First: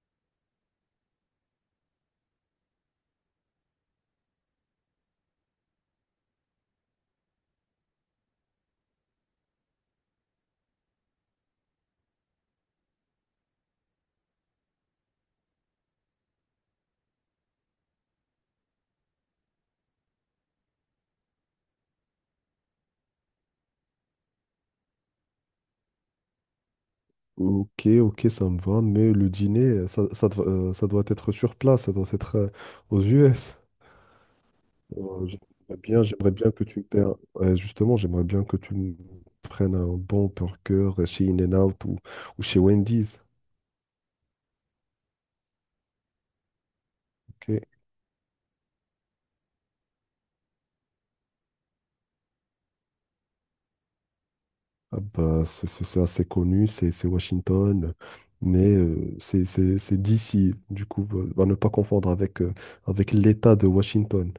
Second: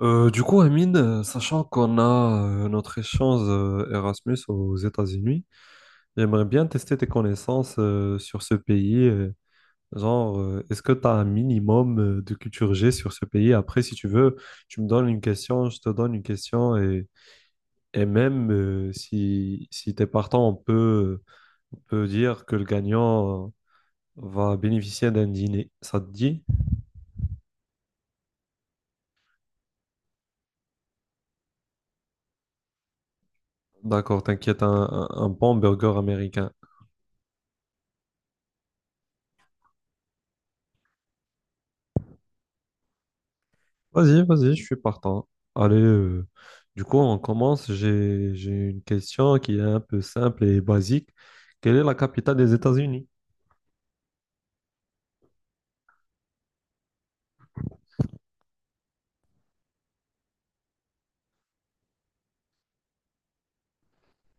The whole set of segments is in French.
Amine, sachant qu'on a notre échange Erasmus aux États-Unis, j'aimerais bien tester tes connaissances sur ce pays. Est-ce que tu as un minimum de culture G sur ce pays? Après, si tu veux, tu me donnes une question, je te donne une question, et même si tu es partant, on peut dire que le gagnant va bénéficier d'un dîner. Ça te dit? Ok, ok, ça me va, mais le dîner, ça doit être sur place, ça doit être aux US. D'accord, t'inquiète, un, un un bon burger J'aimerais bien américain. que tu me Ouais, justement, j'aimerais bien que tu me prennes un bon burger chez In-N-Out ou chez Wendy's. Vas-y, vas-y, je suis partant. Allez, euh, on Ok. commence. J'ai une question qui est un peu simple et basique. Quelle est la capitale des États-Unis? Ah bah, c'est assez connu, c'est Washington, mais c'est d'ici, du coup, à ne pas confondre avec, avec l'État de Washington.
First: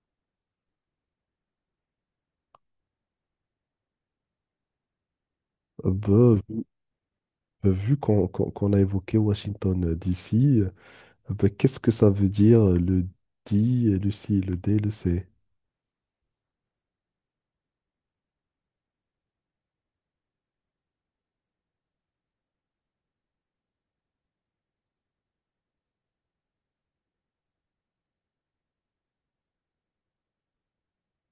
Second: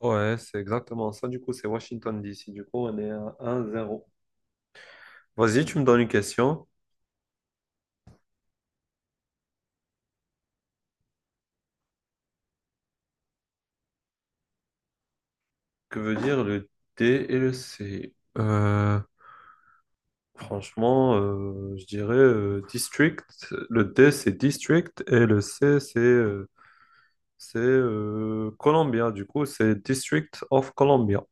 Ouais, c'est exactement ça. Du coup, c'est Washington, D C. Du coup, on est à un zéro. Vas-y, tu me Ah donnes une bah, question. vu qu'on a évoqué Washington d'ici. Ah ben, qu'est-ce que ça veut dire le di, et le si, le d, le c? Que veut dire le D et le C? Euh, Franchement, je dirais district. Le D, c'est district et le C, c'est Columbia. Du coup, c'est District of Columbia.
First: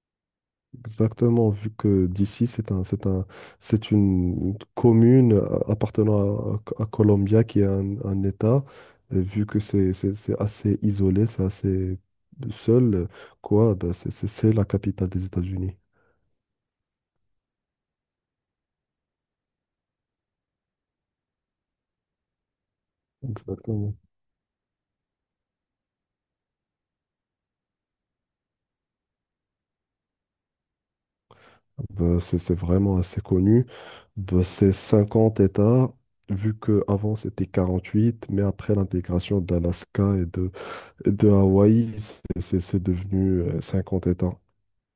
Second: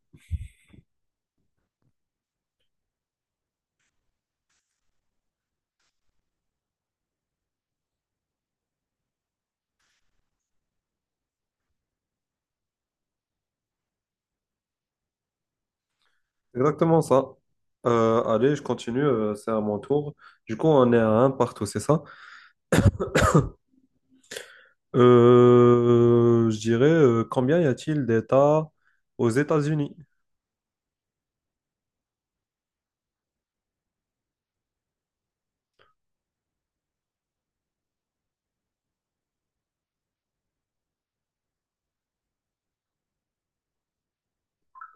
Exactement, vu que d'ici, c'est une commune appartenant à Colombia qui est un État, et vu que c'est assez isolé, c'est assez seul, quoi, ben, c'est la capitale des États-Unis. Exactement ça. Allez, je continue, c'est à mon tour. Du coup, on est à un partout, c'est ça? Exactement. Je dirais, combien y a-t-il d'États aux États-Unis? Ben, c'est vraiment assez connu. Ben, c'est 50 États, vu qu'avant c'était 48 mais après l'intégration d'Alaska et de Hawaï, c'est devenu 50 États.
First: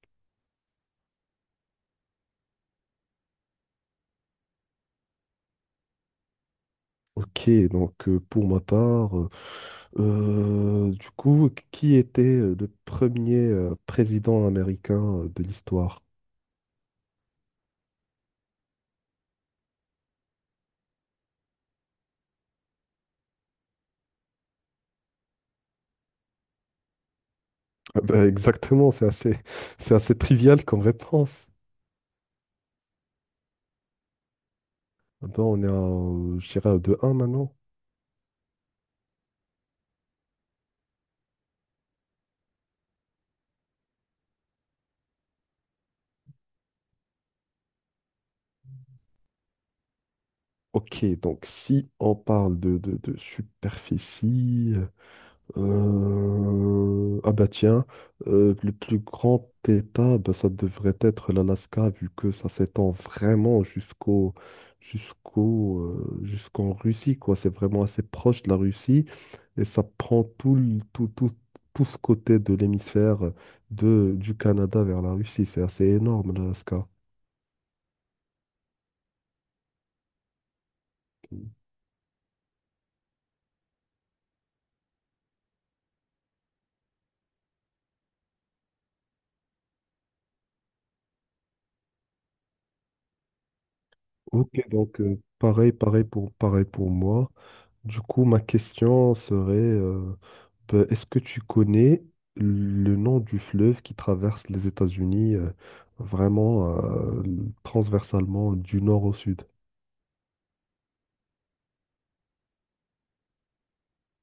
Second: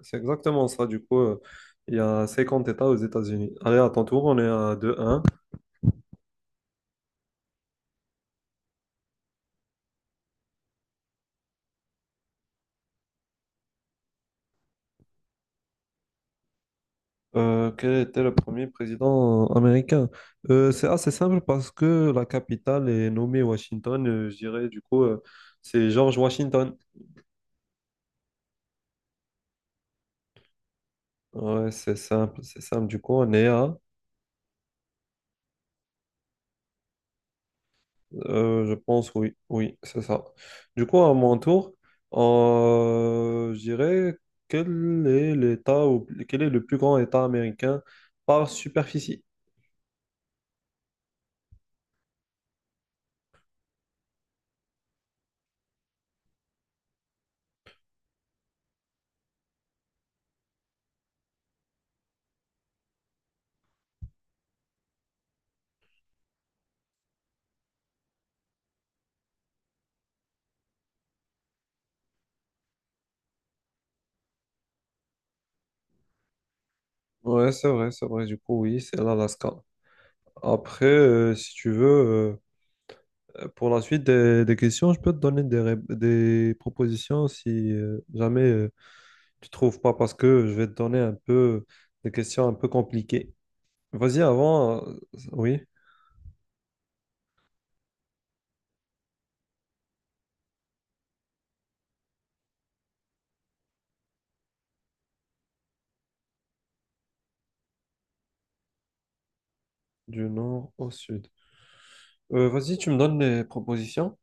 C'est exactement ça, il y a 50 États aux États-Unis. Allez, à ton tour, on est à deux un. Ok, du coup, qui était le premier président américain de l'histoire? Quel était le premier président américain? C'est assez simple parce que la capitale est nommée Washington, je dirais, c'est George Washington. Ah ben, exactement, c'est assez, c'est assez trivial comme réponse. Ouais, c'est simple, du coup, on est à… Ah ben, on est à, je dirais, à deux un maintenant. Je pense, oui, oui, c'est ça. Du coup, à mon tour, je dirais quel est l'État ou quel est le plus grand État américain par superficie? Ok, donc si on parle de superficie. Ah bah tiens, le plus grand état, bah, ça devrait être l'Alaska, vu que ça s'étend vraiment jusqu'au jusqu'en Russie, quoi. C'est vraiment assez proche de la Russie et ça prend tout, tout, tout ce côté de l'hémisphère de du Canada vers la Russie. C'est assez énorme, l'Alaska. Ouais, c'est vrai, c'est vrai. Du coup, oui, c'est l'Alaska. Après, si tu veux, pour la suite des questions, je peux te donner des propositions si jamais tu trouves pas, parce que je vais te donner un peu des questions un peu compliquées. Vas-y, Ok, avant, euh, oui, pareil pour moi. Du coup, ma question serait, ben, est-ce que tu connais le nom du fleuve qui traverse les États-Unis, vraiment, transversalement du nord au sud? du nord au sud. Vas-y, tu me donnes les propositions.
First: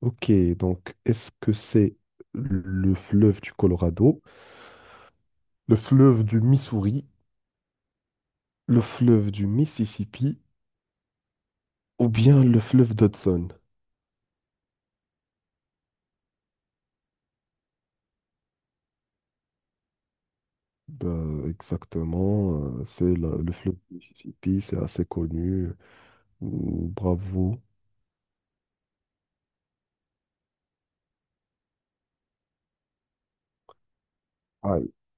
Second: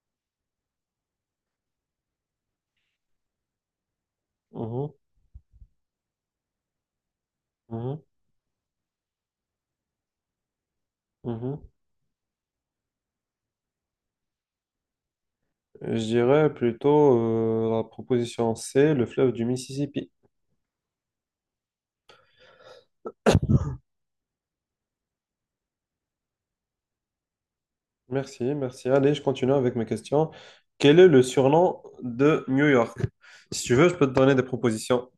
Ok, donc est-ce que c'est le fleuve du Colorado, Mhm, le fleuve du Missouri, mhm, le fleuve du Mississippi mhm. ou bien le fleuve d'Hudson? Je dirais plutôt la proposition C, le fleuve du Mississippi. Ben, exactement, le fleuve du Mississippi, c'est assez connu. Bravo. Merci, merci. Allez, je continue avec mes questions. Quel est le surnom de New York? Si tu veux, je peux te donner des propositions.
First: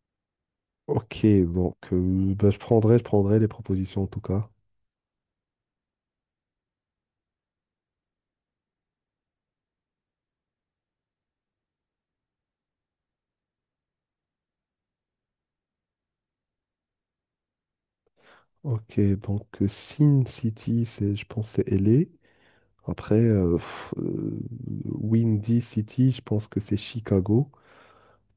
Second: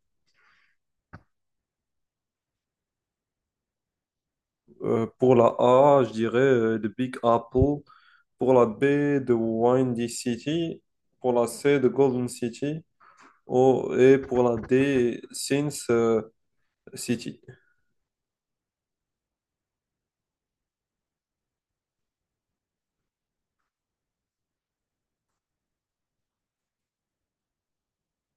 Ok, bah, je prendrai les propositions en tout cas. Pour la A, je dirais The Big Apple. Pour la B, The Windy City. Pour la C, The Golden City. Oh, et pour la D, Sins City. Ok, Sin City, c'est, je pense que c'est LA. Après, Windy City, je pense que c'est Chicago.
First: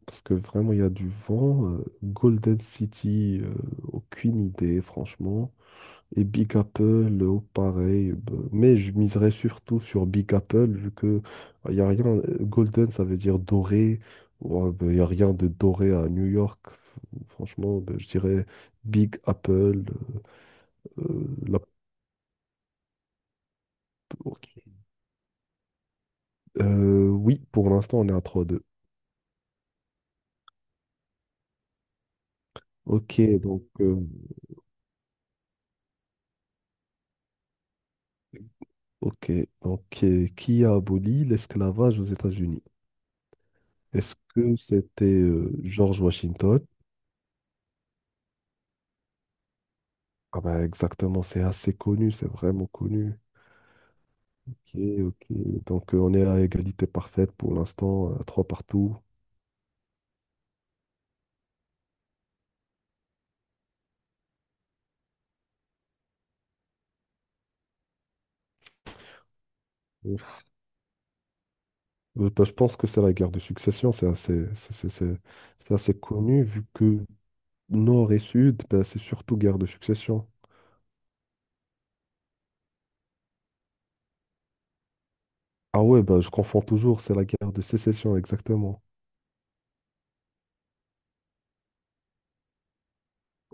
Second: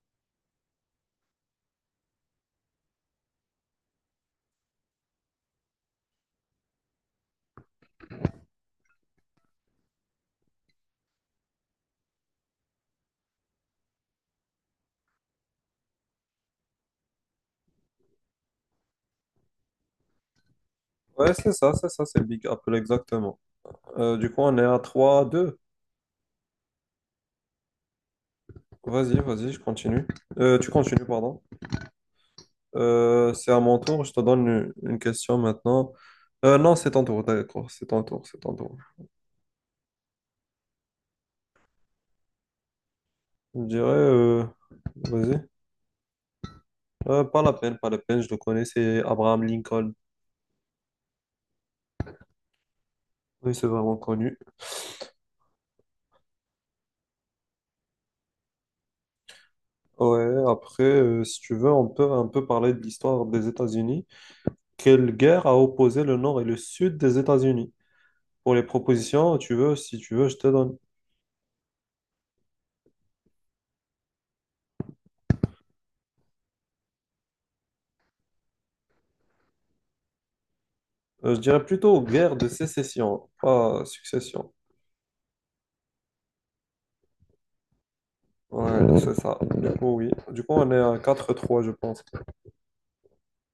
Parce que vraiment, il y a du vent. Golden City, aucune idée, franchement. Et Big Apple, pareil. Bah, mais je miserais surtout sur Big Apple, vu que il n'y a rien. Golden, ça veut dire doré. Il n'y a rien de doré à New York. Franchement, bah, je dirais Big Apple. Ouais, euh, c'est la- ça, c'est ça, c'est Big Apple, exactement. Du coup, on est Ok. à 3-2. Oui, pour l'instant, on est à trois deux. Vas-y, vas-y, je continue. Tu continues, pardon. Ok, C'est à mon tour, je te donne une question maintenant. Non, c'est ton tour, d'accord, c'est ton tour, c'est ton tour. ok, qui a aboli l'esclavage aux États-Unis? Je dirais, Est-ce que c'était vas-y. George Washington? Pas la peine, pas la peine, je le connais, c'est Abraham Lincoln. Ah ben, exactement, c'est assez connu, c'est vraiment connu. Oui, c'est vraiment connu. Ok, ok. Donc, on est à égalité parfaite pour l'instant, trois partout. Ouais, après, si tu veux, on peut un peu parler de l'histoire des États-Unis. Quelle guerre a opposé le nord et le sud des États-Unis? Pour les propositions, tu veux, si tu Euh, veux, je te donne. Bah, je pense que c'est la guerre de succession, c'est assez, c'est assez connu vu que Nord et Sud, bah, c'est surtout guerre de succession. Je dirais plutôt guerre de sécession, pas succession. Ah ouais, bah, je confonds toujours, c'est la guerre de sécession, exactement. Ouais, c'est ça. Du coup, oui. Du coup, on est à 4-3 je pense.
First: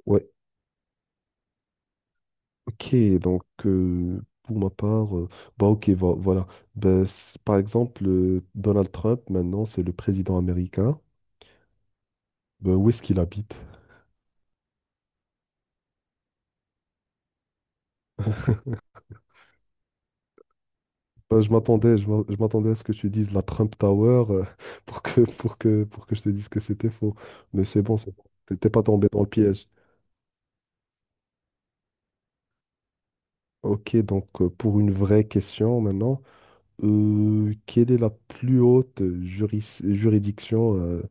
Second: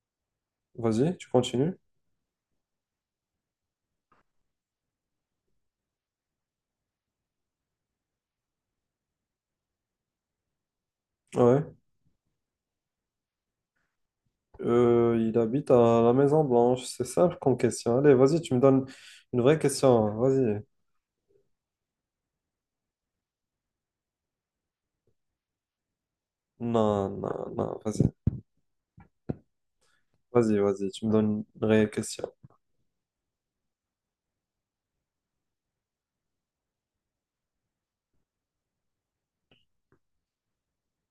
Ouais, Vas-y, tu continues. ok, donc euh, pour ma part, euh, bah ok, voilà. Bah, par exemple, Donald Trump, maintenant, c'est le président américain. Ouais. Bah, où est-ce qu'il habite? Il habite à la Maison Blanche. C'est simple comme question. Allez, vas-y, tu me donnes une vraie question. Vas-y. Bah, je m'attendais à ce que tu dises la Trump Tower pour que, pour que, pour que je te dise que c'était faux. Non, non, Mais non, c'est bon, vas-y. c'est bon. T'es pas tombé dans le piège. Vas-y, vas-y, tu me donnes une vraie question. Ok, pour une vraie question maintenant, quelle est la plus haute juridiction euh,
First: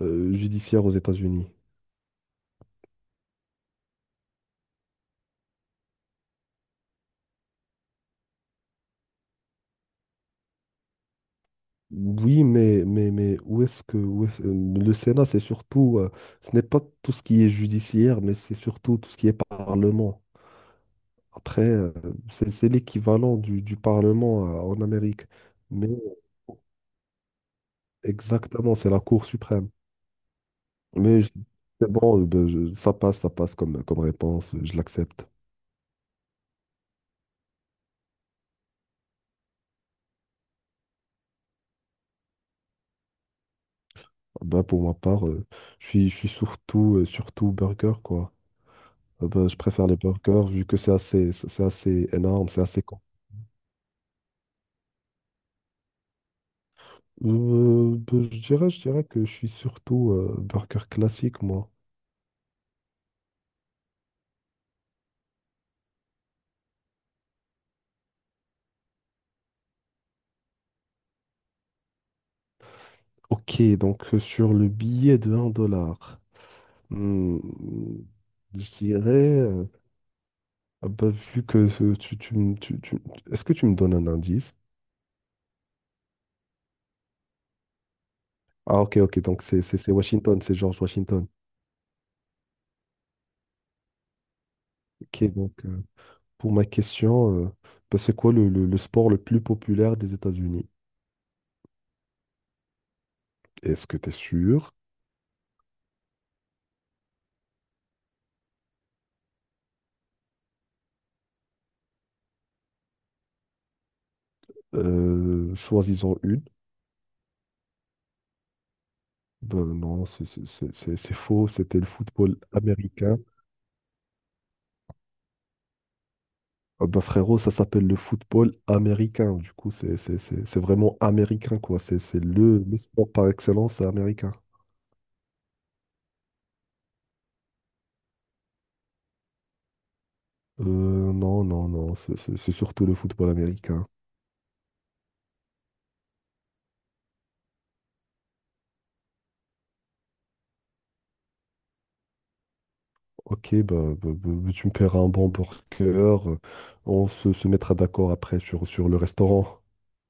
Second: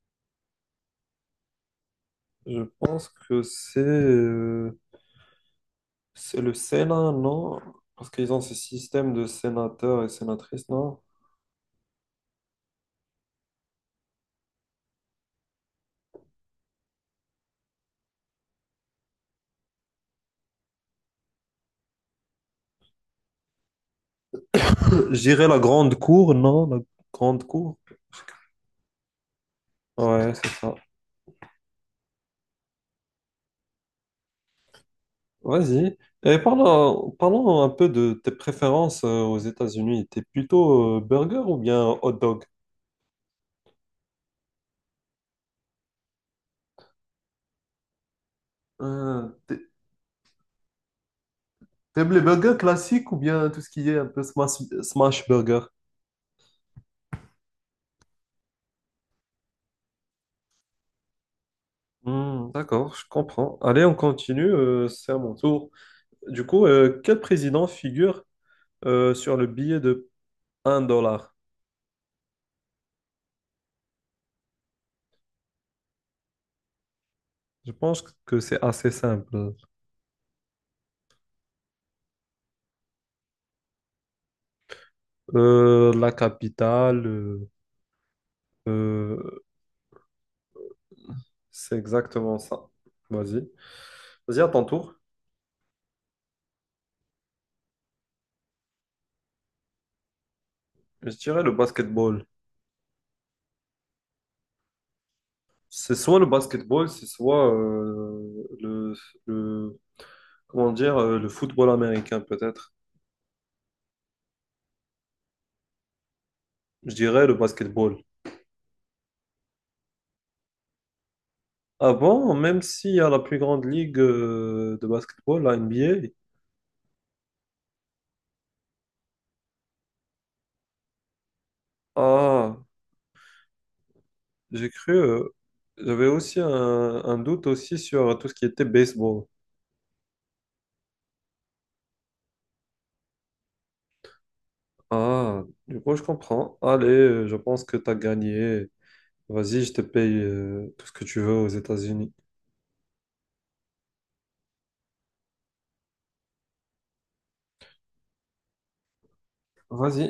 euh, judiciaire aux États-Unis? Je pense que c'est le Sénat, non? Parce qu'ils ont ce système de sénateurs et sénatrices, non? Oui, mais le Sénat, c'est surtout, ce n'est pas tout ce qui est judiciaire, mais c'est surtout tout ce qui est parlement. Après, c'est l'équivalent du Parlement en Amérique. J'irais la Mais grande cour, non? La grande cour. exactement, c'est la Cour suprême. Ouais, c'est ça. Mais je- c'est bon, ça passe, comme, comme réponse, je l'accepte. Vas-y. Et parlons, parlons un peu de tes préférences aux États-Unis. T'es plutôt burger ou bien hot dog? Ben, pour ma part, je suis surtout, surtout burger, quoi. Euh, Ben, t'a- je préfère les burgers vu que c'est assez, c'est assez T'aimes les énorme, burgers c'est assez con. classiques ou bien tout ce qui est un peu smash burger? Ben, je dirais que je suis surtout burger classique, moi. Hmm, d'accord, je comprends. Allez, on continue, c'est à mon tour. Du coup, quel président figure sur le billet de 1 dollar? Ok, sur le billet de un dollar. Hmm, Je pense que c'est je assez dirais, simple. euh, ah bah, vu que ce- tu, me- tu- est-ce que tu me donnes un indice? La capitale, Ah ok, ok, euh, donc c'est Washington, c'est George Washington. c'est exactement ça. Vas-y. Vas-y, à ton tour. Ok, pour ma question, bah, c'est quoi le sport le plus populaire des États-Unis? Je dirais le basketball. Est-ce que tu es sûr? C'est soit le basketball, c'est soit le- comment dire, le football américain, peut-être. Choisissons une. Je dirais le basketball. Ben non, c'est faux, c'était le Avant, football même s'il y a américain. la plus grande ligue de basketball, la NBA, Ah bah frérot, ça s'appelle le football américain. Du coup, c'est vraiment américain, quoi. C'est ah, le sport par excellence américain. j'ai cru, j'avais aussi un doute aussi sur tout ce qui était baseball. Euh, non, c'est surtout le football américain. Ah, du coup, je comprends. Je pense que tu as gagné. Vas-y, je te paye tout ce que tu veux aux États-Unis. Ok, bah, bah, tu me paieras un bon burger. On se mettra d'accord après sur le restaurant. Vas-y.